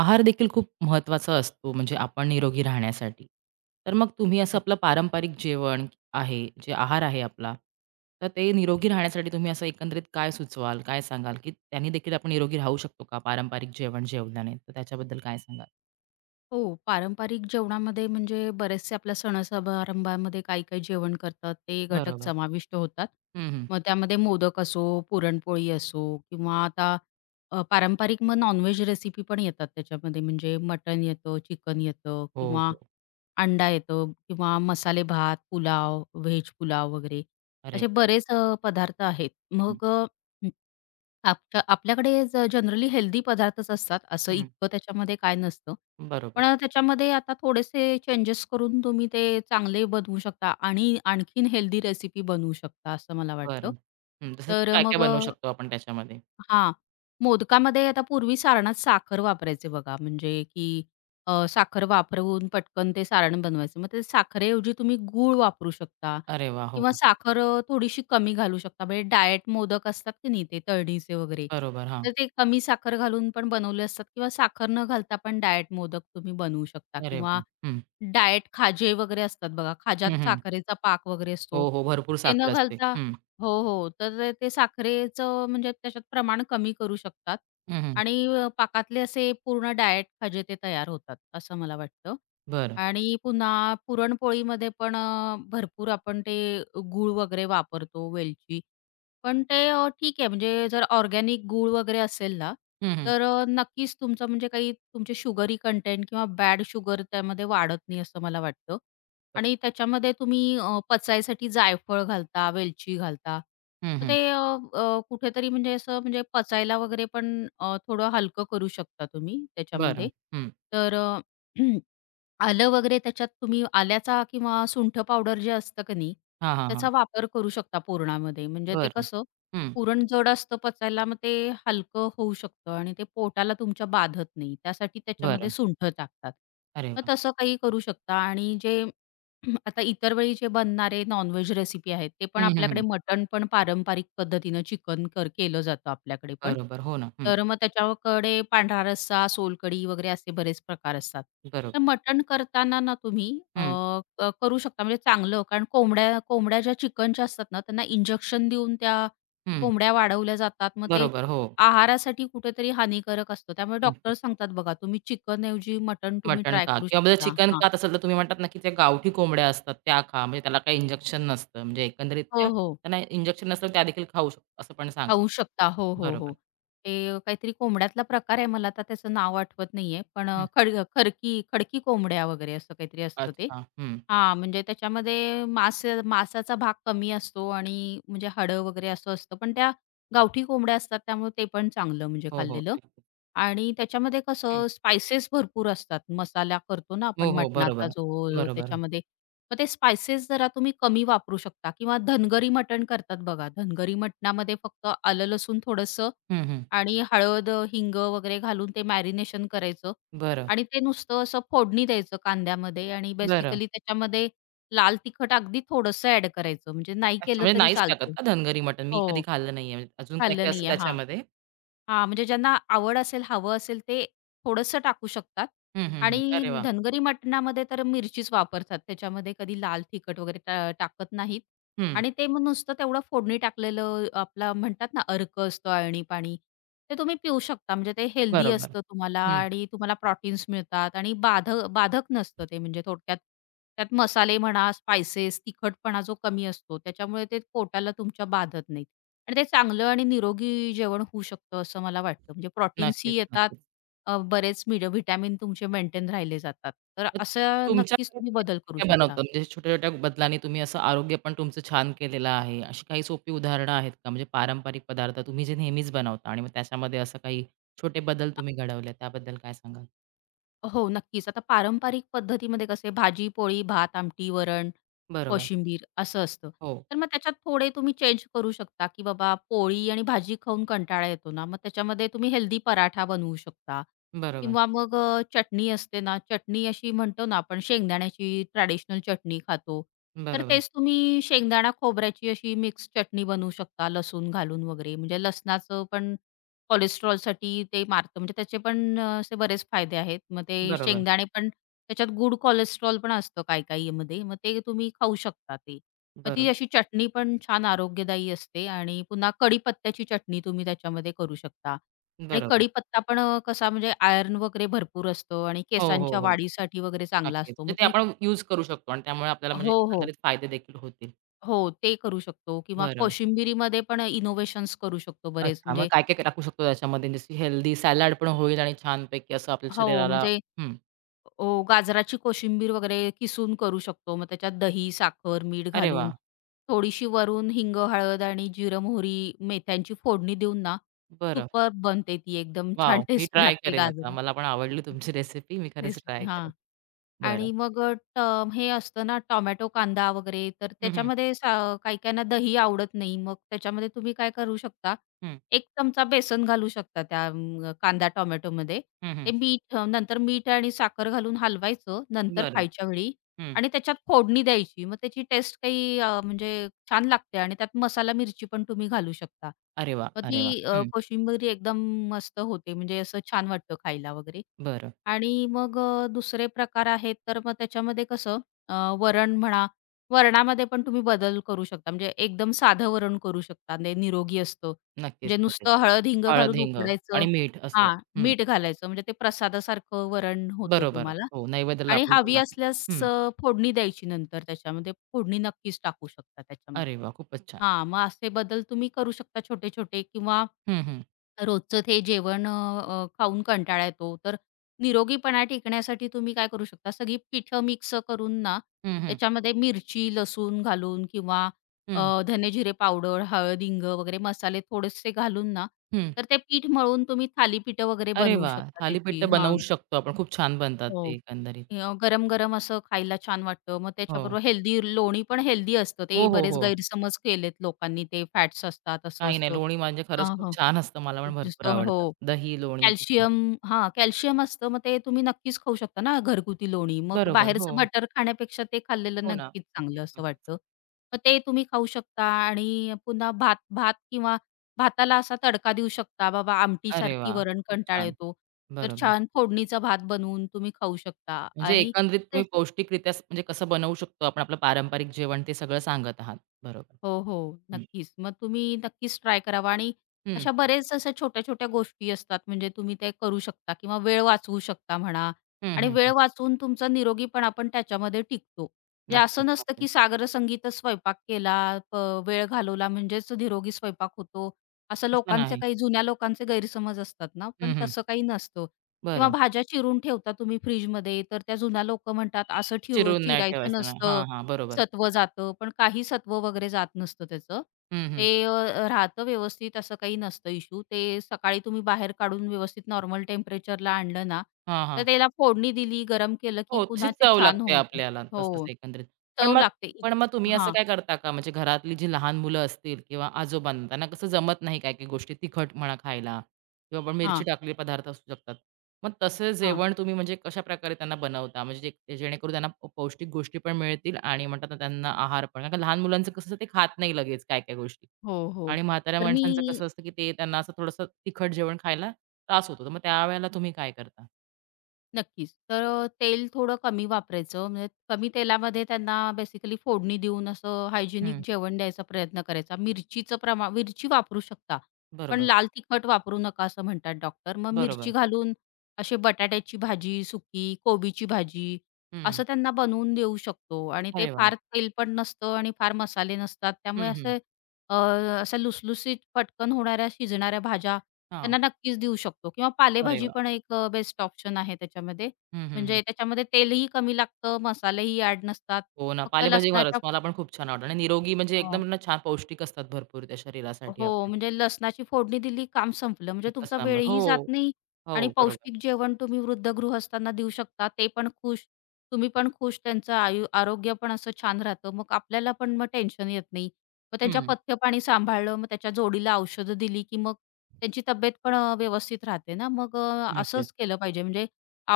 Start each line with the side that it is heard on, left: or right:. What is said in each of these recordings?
right: आहार देखील खूप महत्त्वाचा असतो म्हणजे आपण निरोगी राहण्यासाठी. तर मग तुम्ही असं
left: हो,
right: आपलं पारंपरिक जेवण आहे, जे आहार आहे आपला, तर ते निरोगी राहण्यासाठी तुम्ही असं एकंदरीत काय सुचवाल? काय सांगाल? की त्यांनी देखील आपण निरोगी राहू शकतो का पारंपरिक जेवण जेवल्याने? तर त्याच्याबद्दल काय सांगाल?
left: हो. पारंपरिक जेवणामध्ये म्हणजे बरेचसे आपल्या सण-समारंभामध्ये काही काही जेवण करतात ते घटक
right: बरोबर.
left: समाविष्ट होतात.
right: हं, हं.
left: मग त्यामध्ये मोदक असो, पुरणपोळी असो किंवा आता पारंपरिक मग नॉन-व्हेज रेसिपी पण येतात त्याच्यामध्ये म्हणजे मटण येतं, चिकन येतं
right: हो,
left: किंवा
right: हो.
left: अंडा येतो किंवा मसाले भात, पुलाव, व्हेज पुलाव वगैरे
right: अरे
left: असे
right: वाह!
left: बरेच पदार्थ आहेत.
right: हं,
left: मग अ, आपच्या आपल्याकडे जनरली हेल्दी पदार्थच असतात, असं
right: हं.
left: इतकं त्याच्यामध्ये काय नसतं.
right: बरोबर.
left: पण त्याच्यामध्ये आता थोडेसे चेंजेस करून तुम्ही ते चांगले बनवू शकता आणि आणखीन हेल्दी रेसिपी बनवू शकता, असं मला वाटतं.
right: बरं. हं, जसं की
left: तर
right: काय-काय
left: मग
right: बनवू शकतो आपण त्याच्यामध्ये?
left: हां. मोदकामध्ये आता पूर्वी सारणात साखर वापरायचे बघा, म्हणजे की साखर वापरून पटकन ते सारण बनवायचं. मग ते साखरेऐवजी तुम्ही गूळ वापरू शकता
right: अरे वाह! हो.
left: किंवा साखर थोडीशी कमी घालू शकता. म्हणजे डायट मोदक असतात की नाही ते तळणीचे वगैरे,
right: बरोबर. हां.
left: तर ते कमी साखर घालून पण बनवले असतात किंवा साखर न घालता पण डायट मोदक तुम्ही बनवू शकता
right: अरे
left: किंवा
right: वाह! हं.
left: डायट खाजे वगैरे असतात बघा,
right: हं,
left: खाज्यात
right: हं.
left: साखरेचा पाक वगैरे असतो.
right: हो, हो. भरपूर
left: ते
right: साखर
left: न
right: असते.
left: घालता
right: हं.
left: हो, हो. तर ते ते साखरेचं म्हणजे त्याच्यात प्रमाण कमी करू शकतात
right: हं, हं.
left: आणि पाकातले असे पूर्ण डायट खजिते तयार होतात, असं मला वाटतं.
right: बरं.
left: आणि पुन्हा पुरणपोळीमध्ये पण भरपूर आपण ते गूळ वगैरे वापरतो, वेलची. पण ते ठीक आहे म्हणजे जर ऑर्गॅनिक गूळ वगैरे असेल ना,
right: हं, हं.
left: तर नक्कीच तुमचं म्हणजे काही तुमचे शुगरी कंटेंट किंवा बॅड शुगर त्यामध्ये वाढत नाही असं मला वाटतं.
right: बरं.
left: आणि त्याच्यामध्ये तुम्ही पचायसाठी जायफळ घालता, वेलची घालता.
right: हं,
left: तर
right: हं.
left: ते अ, अ, कुठेतरी म्हणजे असं म्हणजे पचायला वगैरे पण थोडं हलकं करू शकता तुम्ही
right: बरं.
left: त्याच्यामध्ये.
right: हं.
left: तर आलं वगैरे त्याच्यात तुम्ही आल्याचा किंवा सुंठ पावडर जे असतं की नाही,
right: हां, हां, हां.
left: त्याचा वापर करू शकता पुरणामध्ये. म्हणजे ते
right: बरं.
left: कसं
right: हं.
left: पुरण जड असतं पचायला, मग ते हलकं होऊ शकतं आणि ते पोटाला तुमच्या बाधत नाही. त्यासाठी त्याच्यामध्ये
right: बरं.
left: सुंठ टाकतात.
right: अरे
left: मग
right: वाह!
left: तसं काही करू शकता आणि जे आता इतर वेळी जे बनणारे नॉनव्हेज रेसिपी आहेत, ते पण
right: हं, हं,
left: आपल्याकडे
right: हं.
left: मटण पण पारंपरिक पद्धतीनं चिकन केलं जातं आपल्याकडे पण.
right: बरोबर. हो ना. हं.
left: तर मग त्याच्याकडे पांढरा रस्सा, सोलकढी वगैरे असे बरेच प्रकार असतात. तर
right: बरोबर.
left: मटण करताना ना तुम्ही अ,
right: हं,
left: क करू शकता म्हणजे चांगलं कारण कोंबड्या कोंबड्या ज्या चिकनच्या असतात ना, त्यांना इंजेक्शन देऊन त्या
right: हं.
left: कोंबड्या वाढवल्या जातात. मग ते
right: बरोबर. हो.
left: आहारासाठी कुठेतरी हानिकारक असतं. त्यामुळे
right: ओके.
left: डॉक्टर सांगतात बघा, तुम्ही चिकनऐवजी मटण तुम्ही
right: मटण
left: ट्राय
right: खा
left: करू
right: किंवा
left: शकता.
right: चिकन
left: हां.
right: खात असाल, तर तुम्ही म्हणतात ना, की त्या गावठी कोंबड्या असतात त्या खा. म्हणजे त्याला काही इंजेक्शन नसतं. म्हणजे एकंदरीत
left: हो,
right: त्या
left: हो.
right: त्यांना इंजेक्शन नसलं, त्या देखील खाऊ शकतो असं पण सांग
left: खाऊ शकता. हो, हो, हो.
right: बरोबर.
left: ते काहीतरी कोंबड्यातला प्रकार आहे. मला आता त्याचं नाव आठवत नाहीये. पण अ,
right: हं.
left: खड खरकी खडकी कोंबड्या वगैरे असं काहीतरी असतं ते.
right: अच्छा. हं.
left: हां, म्हणजे त्याच्यामध्ये मांसाचा भाग कमी असतो आणि म्हणजे हाडं वगैरे असं असतं. पण त्या गावठी कोंबड्या असतात त्यामुळे ते पण चांगलं म्हणजे
right: हो, हो.
left: खाल्लेलं.
right: नक्कीच.
left: आणि त्याच्यामध्ये
right: हं.
left: कसं स्पाइसेस भरपूर असतात. मसाला करतो ना
right: हो,
left: आपण
right: हो.
left: मटणाचा
right: बरोबर.
left: जो
right: बरोबर.
left: त्याच्यामध्ये मग ते स्पाइसेस जरा तुम्ही कमी वापरू शकता किंवा धनगरी मटण करतात बघा. धनगरी मटणामध्ये फक्त आलं, लसूण थोडंसं
right: हं, हं.
left: आणि हळद, हिंग वगैरे घालून ते मॅरिनेशन करायचं
right: बरं.
left: आणि ते नुसतं असं फोडणी द्यायचं कांद्यामध्ये आणि
right: बरं.
left: बेसिकली त्याच्यामध्ये लाल तिखट अगदी थोडंसं ॲड करायचं. म्हणजे नाही
right: अच्छा,
left: केलं
right: म्हणजे
left: तरी
right: नाहीच टाकत
left: चालतं.
right: का धनगरी मटण? मी कधी
left: हो,
right: खाल्लं नाहीये. म्हणजे अजून
left: खाल्लं
right: काय-काय असतं
left: नाहीये. हां.
right: त्याच्यामध्ये?
left: हां, म्हणजे ज्यांना आवड असेल, हवं असेल ते थोडंसं टाकू शकतात
right: हं, हं,
left: आणि
right: हं. अरे वाह!
left: धनगरी मटणामध्ये तर मिरचीच वापरतात. त्याच्यामध्ये कधी लाल तिखट वगैरे टाकत नाहीत
right: हं,
left: आणि ते मग नुसतं तेवढं फोडणी टाकलेलं आपला म्हणतात ना, अर्क असतो अळणी-पाणी, ते तुम्ही पिऊ शकता. म्हणजे ते हेल्दी
right: बरोबर.
left: असतं तुम्हाला
right: हं,
left: आणि तुम्हाला प्रोटीन्स मिळतात आणि बाधक नसतं ते. म्हणजे थोडक्यात त्यात मसाले म्हणा, स्पाइसेस, तिखटपणा जो कमी असतो, त्याच्यामुळे ते पोटाला तुमच्या बाधत नाहीत. आणि ते चांगलं आणि निरोगी जेवण होऊ शकतं असं मला वाटतं. म्हणजे
right: नक्कीच,
left: प्रोटीन्सही येतात,
right: नक्कीच.
left: बरेच मिड व्हिटॅमिन तुमचे मेंटेन राहिले जातात. तर
right: मग
left: असं नक्कीच
right: तुमच्याकडे
left: तुम्ही
right: तुम्ही
left: बदल करू
right: असं काय
left: शकता.
right: बनवता? म्हणजे छोट्या-छोट्या बदलांनी तुम्ही असं आरोग्य पण तुमचं छान केलेलं आहे. अशी काही सोपी उदाहरणं आहेत का? म्हणजे पारंपरिक पदार्थ तुम्ही जे नेहमीच बनवता आणि मग त्याच्यामध्ये असं काही छोटे बदल तुम्ही घडवले, त्याबद्दल काय सांगाल?
left: हो, नक्कीच. आता पारंपरिक पद्धतीमध्ये कसे भाजी, पोळी, भात, आमटी, वरण,
right: बरोबर.
left: कोशिंबीर असं असतं.
right: हो.
left: तर मग त्याच्यात थोडे तुम्ही चेंज करू शकता, की बाबा पोळी आणि भाजी खाऊन कंटाळा येतो ना, मग त्याच्यामध्ये तुम्ही हेल्दी पराठा बनवू शकता
right: बरोबर.
left: किंवा मग चटणी असते ना, चटणी अशी म्हणतो ना आपण शेंगदाण्याची ट्रॅडिशनल चटणी खातो. तर
right: बरोबर.
left: तेच तुम्ही शेंगदाणा खोबऱ्याची अशी मिक्स चटणी बनवू शकता लसूण घालून वगैरे. म्हणजे लसणाचं पण कोलेस्ट्रॉलसाठी ते मारतं. म्हणजे त्याचे पण असे बरेच फायदे आहेत. मग ते
right: बरोबर.
left: शेंगदाणे पण त्याच्यात गुड कोलेस्ट्रॉल पण असतं काही-काहीमध्ये. मग ते तुम्ही खाऊ शकता ते. मग ती
right: बरोबर.
left: अशी चटणी पण छान आरोग्यदायी असते आणि पुन्हा कढीपत्त्याची चटणी तुम्ही त्याच्यामध्ये करू शकता. आणि
right: बरोबर.
left: कढीपत्ता पण कसा म्हणजे आयर्न वगैरे भरपूर असतो आणि
right: हो, हो,
left: केसांच्या
right: हो.
left: वाढीसाठी वगैरे चांगला
right: नक्कीच.
left: असतो. मग
right: म्हणजे ते
left: ती
right: आपण यूज करू शकतो आणि त्यामुळे आपल्याला म्हणजे
left: हो, हो.
right: एकंदरीत फायदे देखील होतील.
left: हो, ते करू शकतो किंवा
right: बरं.
left: कोशिंबिरीमध्ये पण इनोव्हेशन्स करू शकतो बरेच.
right: अच्छा. मग
left: म्हणजे
right: काय, काय टाकू शकतो त्याच्यामध्ये? जशी हेल्दी सॅलड पण होईल आणि छानपैकी असं आपल्या
left: हो,
right: शरीराला
left: म्हणजे
right: हं.
left: गाजराची कोशिंबीर वगैरे किसून करू शकतो. मग त्याच्यात दही, साखर, मीठ
right: अरे
left: घालून
right: वाह!
left: थोडीशी वरून हिंग, हळद आणि जिरं, मोहरी, मेथ्यांची फोडणी देऊन ना
right: बरं.
left: सुपर्ब बनते ती एकदम छान
right: वॉव! मी
left: टेस्टी
right: ट्राय
left: लागते
right: करेन आता.
left: गाजर
right: मला पण आवडली तुमची रेसिपी. मी खरंच
left: रेसिपी.
right: ट्राय करेन.
left: हां.
right: बरं.
left: आणि मग अ, ट हे असतं ना टोमॅटो, कांदा वगैरे तर
right: हं, हं.
left: त्याच्यामध्ये काही-काहींना दही आवडत नाही. मग त्याच्यामध्ये तुम्ही काय करू शकता,
right: हं.
left: एक चमचा बेसन घालू शकता त्या कांदा टोमॅटोमध्ये.
right: हं, हं.
left: नंतर मीठ आणि साखर घालून हलवायचं नंतर
right: बरं.
left: खायच्या वेळी
right: हं.
left: आणि त्याच्यात फोडणी द्यायची. मग त्याची टेस्ट काही म्हणजे छान लागते आणि त्यात मसाला मिरची पण तुम्ही घालू शकता.
right: अरे वाह!
left: मग ती
right: अरे वाह! हं.
left: कोशिंबीर एकदम मस्त होते म्हणजे असं छान वाटतं खायला वगैरे.
right: बरं.
left: आणि मग दुसरे प्रकार आहेत, तर मग त्याच्यामध्ये कसं वरण म्हणा, वरणामध्ये पण तुम्ही बदल करू शकता. म्हणजे एकदम साधं वरण करू शकता, म्हणजे निरोगी असतं.
right: नक्कीच,
left: म्हणजे
right: नक्कीच.
left: नुसतं हळद, हिंग
right: हळद,
left: घालून
right: हिंग
left: उकडायचं
right: आणि मीठ असं.
left: हां,
right: हं.
left: मीठ घालायचं म्हणजे ते प्रसादासारखं वरण होतं
right: बरोबर.
left: तुम्हाला
right: हो, नैवेद्याला
left: आणि
right: आपण
left: हवी
right: चला.
left: असल्यास
right: हं.
left: फोडणी द्यायची नंतर त्याच्यामध्ये. फोडणी नक्कीच टाकू शकता त्याच्यामध्ये.
right: अरे वाह! खूपच छान.
left: हां, मग असे बदल तुम्ही करू शकता छोटे-छोटे किंवा
right: हं, हं.
left: रोजचं ते जेवण अ, अ, खाऊन कंटाळा येतो. तर निरोगीपणा टिकण्यासाठी तुम्ही काय करू शकता, सगळी पिठं मिक्स करून ना,
right: हं, हं.
left: त्याच्यामध्ये मिरची, लसूण घालून किंवा
right: हं.
left: धने-जिरे पावडर, हळद, हिंग वगैरे मसाले थोडेसे घालून ना,
right: हं.
left: तर ते पीठ मळून तुम्ही थालीपीठं वगैरे
right: अरे
left: बनवू
right: वाह!
left: शकता
right: थालीपीठ
left: त्याची.
right: तर
left: हां.
right: बनवूच शकतो आपण. खूप छान बनतात ते
left: हो.
right: एकंदरीत.
left: गरम-गरम असं खायला छान वाटतं. मग
right: हो.
left: त्याच्याबरोबर हेल्दी लोणी पण हेल्दी असतं. ते
right: हो, हो,
left: बरेच
right: हो.
left: गैरसमज केलेत लोकांनी, ते फॅट्स असतात, असं
right: काही नाही
left: असतं.
right: लोणी म्हणजे खरंच खूप
left: हां,
right: छान असतं. मला पण
left: खूप
right: भरपूर
left: जास्त हो.
right: आवडतं. दही, लोणी खूप छान.
left: कॅल्शियम हां, कॅल्शियम असतं. मग ते तुम्ही नक्कीच खाऊ शकता ना घरगुती लोणी. मग
right: बरोबर. हो.
left: बाहेरचं बटर खाण्यापेक्षा ते खाल्लेलं
right: हो ना.
left: नक्कीच
right: नक्कीच,
left: चांगलं असं
right: नक्कीच.
left: वाटतं. मग ते तुम्ही खाऊ शकता आणि पुन्हा भात भात किंवा भाताला असा तडका देऊ शकता. बाबा
right: अरे
left: आमटीसारखी
right: वाह!
left: वरण
right: खूप
left: कंटाळा
right: छान.
left: येतो. तर
right: बरोबर.
left: छान फोडणीचा भात बनवून तुम्ही खाऊ शकता
right: म्हणजे
left: आणि
right: एकंदरीत तुम्ही पौष्टिकरित्या म्हणजे कसं बनवू शकतो आपण आपलं पारंपरिक जेवण ते सगळं सांगत आहात. बरोबर.
left: हो, हो.
right: हं.
left: नक्कीच. मग तुम्ही नक्कीच ट्राय करावा आणि
right: हं.
left: अशा बरेच अशा छोट्या-छोट्या गोष्टी असतात म्हणजे तुम्ही ते करू शकता किंवा वेळ वाचवू शकता म्हणा
right: हं,
left: आणि
right: हं,
left: वेळ
right: हं.
left: वाचवून तुमचा निरोगीपणा पण त्याच्यामध्ये टिकतो. म्हणजे असं
right: नक्कीच,
left: नसतं
right: नक्कीच.
left: की सागर संगीतच स्वयंपाक केला, प वेळ घालवला म्हणजेच निरोगी स्वयंपाक होतो. असं
right: असं
left: लोकांचे
right: नाही.
left: काही जुन्या लोकांचे गैरसमज असतात ना, पण
right: हं, हं.
left: तसं काही नसतं किंवा
right: बरं.
left: भाज्या चिरून ठेवता तुम्ही फ्रिजमध्ये तर त्या जुन्या लोकं म्हणतात असं ठेव
right: चिरून नाही
left: चिरायचं
right: ठेवायचं. नाही.
left: नसतं.
right: हां, हां. बरोबर.
left: सत्व जातं, पण काही सत्व वगैरे जात नसतं त्याचं.
right: हं, हं.
left: ते राहतं व्यवस्थित असं काही नसतं इश्यू. ते सकाळी तुम्ही बाहेर काढून व्यवस्थित नॉर्मल टेम्परेचरला आणलं ना,
right: हां,
left: तर
right: हां.
left: त्याला फोडणी दिली, गरम केलं, की
right: हो, तशी
left: पुन्हा ते
right: चव
left: छान
right: लागते
left: होतं.
right: आपल्याला तसंच
left: हो.
right: एकंदरीत. पण
left: चव
right: मग
left: लागते.
right: पण मग तुम्ही असं
left: हां,
right: काय करता का? म्हणजे घरातली जी लहान मुलं असतील किंवा आजोबांना त्यांना कसं जमत नाही काही-काही गोष्टी तिखट म्हणा खायला किंवा आपण मिरची
left: हां,
right: टाकलेले पदार्थ असू शकतात. मग तसं
left: हां.
right: जेवण तुम्ही म्हणजे कशाप्रकारे त्यांना बनवता? म्हणजे जे ते जेणेकरून त्यांना पौष्टिक गोष्टी पण मिळतील आणि म्हणतात ना त्यांना आहार पण. कारण का लहान मुलांचं कसं असतं, ते खात नाही लगेच काय-काय गोष्टी
left: हो, हो.
right: आणि म्हाताऱ्या
left: तर मी
right: माणसांचं कसं असतं, की ते त्यांना असं थोडंसं तिखट जेवण खायला त्रास होतो. तर मग त्यावेळेला तुम्ही काय करता?
left: नक्कीच. तर तेल थोडं कमी वापरायचं. म्हणजे कमी तेलामध्ये त्यांना बेसिकली फोडणी देऊन असं हायजिनिक
right: हं.
left: जेवण द्यायचा प्रयत्न करायचा. मिरचीचं मिरची वापरू शकता, पण
right: बरोबर,
left: लाल तिखट वापरू नका असं म्हणतात डॉक्टर. मग मिरची
right: बरोबर.
left: घालून असे बटाट्याची भाजी सुकी, कोबीची भाजी
right: हं.
left: असं त्यांना बनवून देऊ शकतो आणि ते
right: अरे वाह!
left: फार तेल पण नसतं आणि फार मसाले नसतात. त्यामुळे
right: हं, हं.
left: असे अ, अशा लुसलुसीत पटकन होणाऱ्या शिजणाऱ्या भाज्या
right: हां.
left: त्यांना नक्कीच देऊ शकतो किंवा
right: अरे
left: पालेभाजी
right: वाह!
left: पण एक बेस्ट ऑप्शन आहे त्याच्यामध्ये.
right: हं, हं, हं.
left: म्हणजे त्याच्यामध्ये तेलही कमी लागतं, मसालेही ॲड नसतात.
right: हो ना,
left: फक्त
right: पालेभाजी खरंच
left: लसणाच्या
right: मला पण खूप छान आवडतं आणि निरोगी म्हणजे
left: हो.
right: एकदम ना छान पौष्टिक असतात भरपूर त्या शरीरासाठी
left: हो,
right: आपल्या.
left: म्हणजे लसणाची फोडणी दिली, काम संपलं. म्हणजे
right: एकच
left: तुमचा
right: नंबर. हो,
left: वेळही जात नाही आणि
right: हो, बरोबर.
left: पौष्टिक जेवण तुम्ही वृद्ध गृहस्थांना देऊ शकता. ते पण खुश, तुम्ही पण खुश. त्यांचं आरोग्य पण असं छान राहतं. मग आपल्याला पण मग टेन्शन येत नाही. मग त्यांच्या
right: हं,
left: पथ्यपाणी सांभाळलं, मग त्याच्या जोडीला औषधं दिली, की मग त्यांची तब्येत पण व्यवस्थित राहते ना. मग
right: नक्कीच.
left: असंच केलं पाहिजे. म्हणजे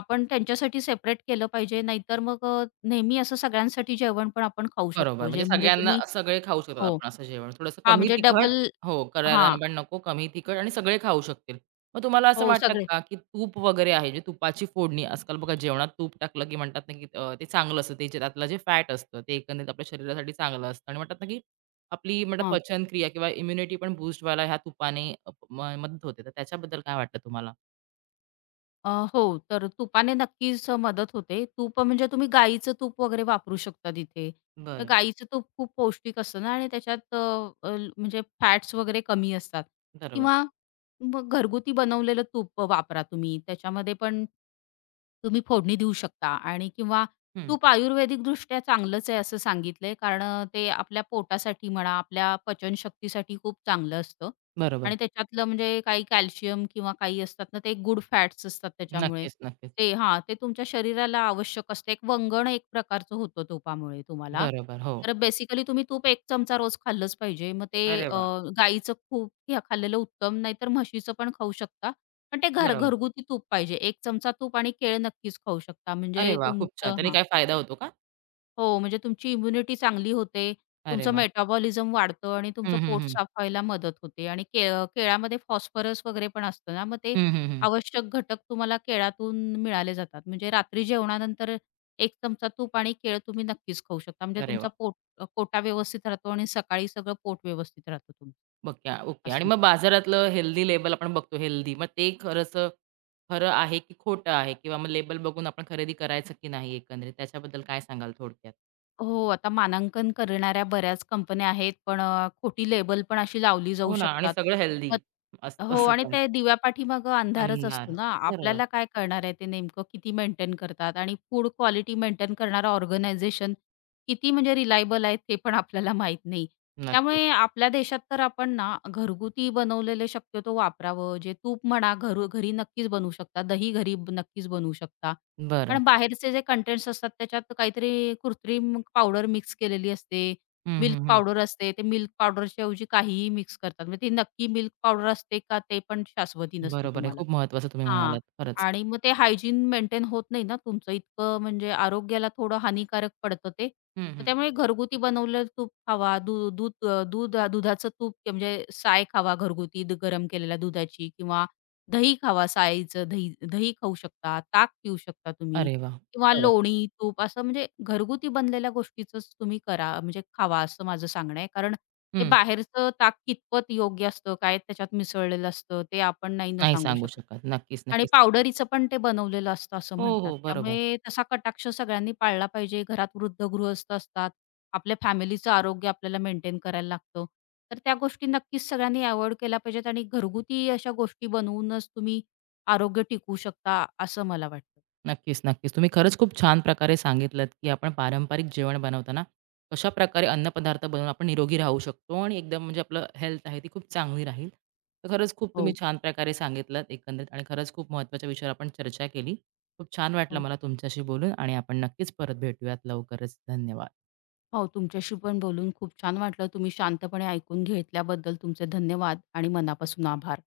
left: आपण त्यांच्यासाठी सेपरेट केलं पाहिजे. नाहीतर मग नेहमी असं सगळ्यांसाठी जेवण पण आपण खाऊ
right: बरोबर.
left: शकतो.
right: म्हणजे
left: जे म्हणजे
right: सगळ्यांना
left: तुम्ही
right: सगळे खाऊ शकतात
left: हो.
right: आपण असं जेवण. थोडंसं
left: हां,
right: कमी
left: म्हणजे
right: तिखट
left: डबल
right: हो, करायला
left: हां.
right: पण नको, कमी तिखट आणि सगळे खाऊ शकतील. मग तुम्हाला असं
left: हो,
right: वाटतं
left: सगळे.
right: का, की तूप वगैरे आहे, जे तुपाची फोडणी आजकाल बघा जेवणात तूप टाकलं, की म्हणतात ना, की ते चांगलं असतं. ते जे- त्यातलं जे फॅट असतं, ते एकंदरीत आपल्या शरीरासाठी चांगलं असतं आणि म्हणतात ना, की आपली म्हणतात
left: हां.
right: पचनक्रिया किंवा इम्युनिटी पण बूस्ट व्हायला ह्या तुपाने अ, म मदत होते. तर त्याच्याबद्दल काय वाटतं तुम्हाला?
left: हो, तर तुपाने नक्कीच मदत होते. तूप म्हणजे तुम्ही गाईचं तूप वगैरे वापरू शकता तिथे. तर
right: बरं.
left: गाईचं तूप खूप पौष्टिक असतं ना आणि त्याच्यात अ, अ, म्हणजे फॅट्स वगैरे कमी असतात
right: बरोबर.
left: किंवा मग घरगुती बनवलेलं तूप वापरा तुम्ही. त्याच्यामध्ये पण तुम्ही फोडणी देऊ शकता आणि किंवा
right: हं.
left: तूप आयुर्वेदिकदृष्ट्या चांगलंच आहे असं सांगितलंय कारण ते आपल्या पोटासाठी म्हणा, आपल्या पचनशक्तीसाठी खूप चांगलं असतं
right: बरोबर.
left: आणि त्याच्यातलं म्हणजे काही कॅल्शियम किंवा काही असतात ना, ते गुड फॅट्स असतात त्याच्यामुळे.
right: नक्कीच, नक्कीच.
left: ते हां, ते तुमच्या शरीराला आवश्यक असतं. एक वंगण एक प्रकारचं होतं तुपामुळे तुम्हाला.
right: बरोबर. हो.
left: तर बेसिकली तुम्ही तूप एक चमचा रोज खाल्लंच पाहिजे. मग ते
right: अरे वाह!
left: गाईचं खूप हे खाल्लेलं उत्तम, नाहीतर म्हशीचं पण खाऊ शकता. पण ते
right: बरोबर.
left: घरगुती तूप पाहिजे. 1 चमचा तूप आणि केळ नक्कीच खाऊ शकता.
right: अरे
left: म्हणजे
right: वाह! खूप छान.
left: तुमचं
right: त्याने
left: हां.
right: काय फायदा होतो का?
left: हो, म्हणजे तुमची इम्युनिटी चांगली होते,
right: अरे
left: तुमचं
right: वाह!
left: मेटाबॉलिझम वाढतं आणि तुमचं
right: हं, हं,
left: पोट
right: हं.
left: साफ व्हायला मदत होते आणि केळ्यामध्ये फॉस्फरस वगैरे पण असतं ना, मग ते
right: हं, हं, हं.
left: आवश्यक घटक तुम्हाला केळातून मिळाले जातात. म्हणजे रात्री जेवणानंतर 1 चमचा तूप आणि केळ तुम्ही नक्कीच खाऊ शकता. म्हणजे
right: अरे वाह!
left: तुमचा पोट व्यवस्थित राहतो आणि सकाळी सगळं पोट व्यवस्थित राहतं तुमचं.
right: Okay, okay. आणि
left: असं.
right: मग बाजारातलं हेल्दी लेबल आपण बघतो हेल्दी. मग ते खरंच खरं आहे की खोटं आहे? किंवा मग लेबल बघून आपण खरेदी करायचं की नाही एकंदरीत? त्याच्याबद्दल काय सांगाल थोडक्यात?
left: हो, आता मानांकन करणाऱ्या बऱ्याच कंपन्या आहेत, पण खोटी लेबल पण अशी लावली जाऊ
right: हो ना आणि
left: शकतात.
right: सगळं हेल्दी
left: मग
right: असतं
left: हो
right: असं
left: आणि
right: त्यांचं
left: ते दिव्यापाठीमागं अंधारच असतो
right: आणणार.
left: ना.
right: बरोबर.
left: आपल्याला काय कळणार आहे ते नेमकं किती मेंटेन करतात आणि फूड क्वालिटी मेंटेन करणारं ऑर्गनायझेशन किती म्हणजे रिलायबल आहे ते पण आपल्याला माहीत नाही.
right: नक्कीच.
left: त्यामुळे आपल्या देशात तर आपण ना घरगुती बनवलेलं शक्यतो वापरावं. जे तूप म्हणा घरी नक्कीच बनवू शकता, दही घरी नक्कीच बनवू शकता.
right: बरं.
left: कारण बाहेरचे जे कंटेंट्स असतात त्याच्यात काहीतरी कृत्रिम पावडर मिक्स केलेली असते.
right: हं,
left: मिल्क
right: हं, हं.
left: पावडर असते. ते मिल्क पावडरच्या ऐवजी काहीही मिक्स करतात. म्हणजे ती नक्की मिल्क पावडर असते का ते पण शाश्वती नसते
right: बरोबर आहे.
left: तुम्हाला.
right: खूप महत्त्वाचं तुम्ही
left: हां.
right: म्हणालात खरंच.
left: आणि मग ते हायजीन मेंटेन होत नाही ना तुमचं इतकं म्हणजे आरोग्याला थोडं हानिकारक पडतं ते.
right: हं,
left: तर
right: हं.
left: त्यामुळे घरगुती बनवलेलं तूप खावा, दू दूध अ, दूध दुधाचं तूप ते म्हणजे साय खावा घरगुती गरम केलेल्या दुधाची किंवा दही खावा सायचं दही दही खाऊ शकता, ताक पिऊ शकता तुम्ही
right: अरे वाह!
left: किंवा
right: खरंच.
left: लोणी, तूप असं म्हणजे घरगुती बनलेल्या गोष्टीचंच तुम्ही करा म्हणजे खावा असं माझं सांगणं आहे. कारण ते
right: हं.
left: बाहेरचं ताक कितपत योग्य असतं, काय त्याच्यात मिसळलेलं असतं, ते आपण नाही ना
right: नाही
left: सांगू
right: सांगू
left: शकत.
right: शकत. नक्कीच,
left: आणि
right: नक्कीच.
left: पावडरीचं पण ते बनवलेलं असतं असं
right: हो,
left: म्हणतात.
right: हो. बरोबर.
left: त्यामुळे तसा कटाक्ष सगळ्यांनी पाळला पाहिजे. घरात वृद्ध गृहस्थ असतात. आपल्या फॅमिलीचं आरोग्य आपल्याला मेंटेन करायला लागतं. तर त्या गोष्टी नक्कीच सगळ्यांनी अव्हॉइड केल्या पाहिजेत आणि घरगुती अशा गोष्टी बनवूनच तुम्ही आरोग्य टिकवू शकता, असं मला वाटतं.
right: नक्कीच, नक्कीच. तुम्ही खरंच खूप छान प्रकारे सांगितलत, की आपण पारंपरिक जेवण बनवताना कशाप्रकारे अन्नपदार्थ बनवून आपण निरोगी राहू शकतो आणि एकदम म्हणजे आपलं हेल्थ आहे ती खूप चांगली राहील. तर खरंच खूप तुम्ही
left: हो,
right: छान प्रकारे सांगितलत एकंदरीत आणि खरंच खूप महत्त्वाच्या विषयावर आपण चर्चा केली. खूप छान वाटलं
left: हो.
right: मला तुमच्याशी बोलून आणि आपण नक्कीच परत भेटूयात लवकरच. धन्यवाद.
left: हो, तुमच्याशी पण बोलून खूप छान वाटलं. तुम्ही शांतपणे ऐकून घेतल्याबद्दल तुमचे धन्यवाद आणि मनापासून आभार.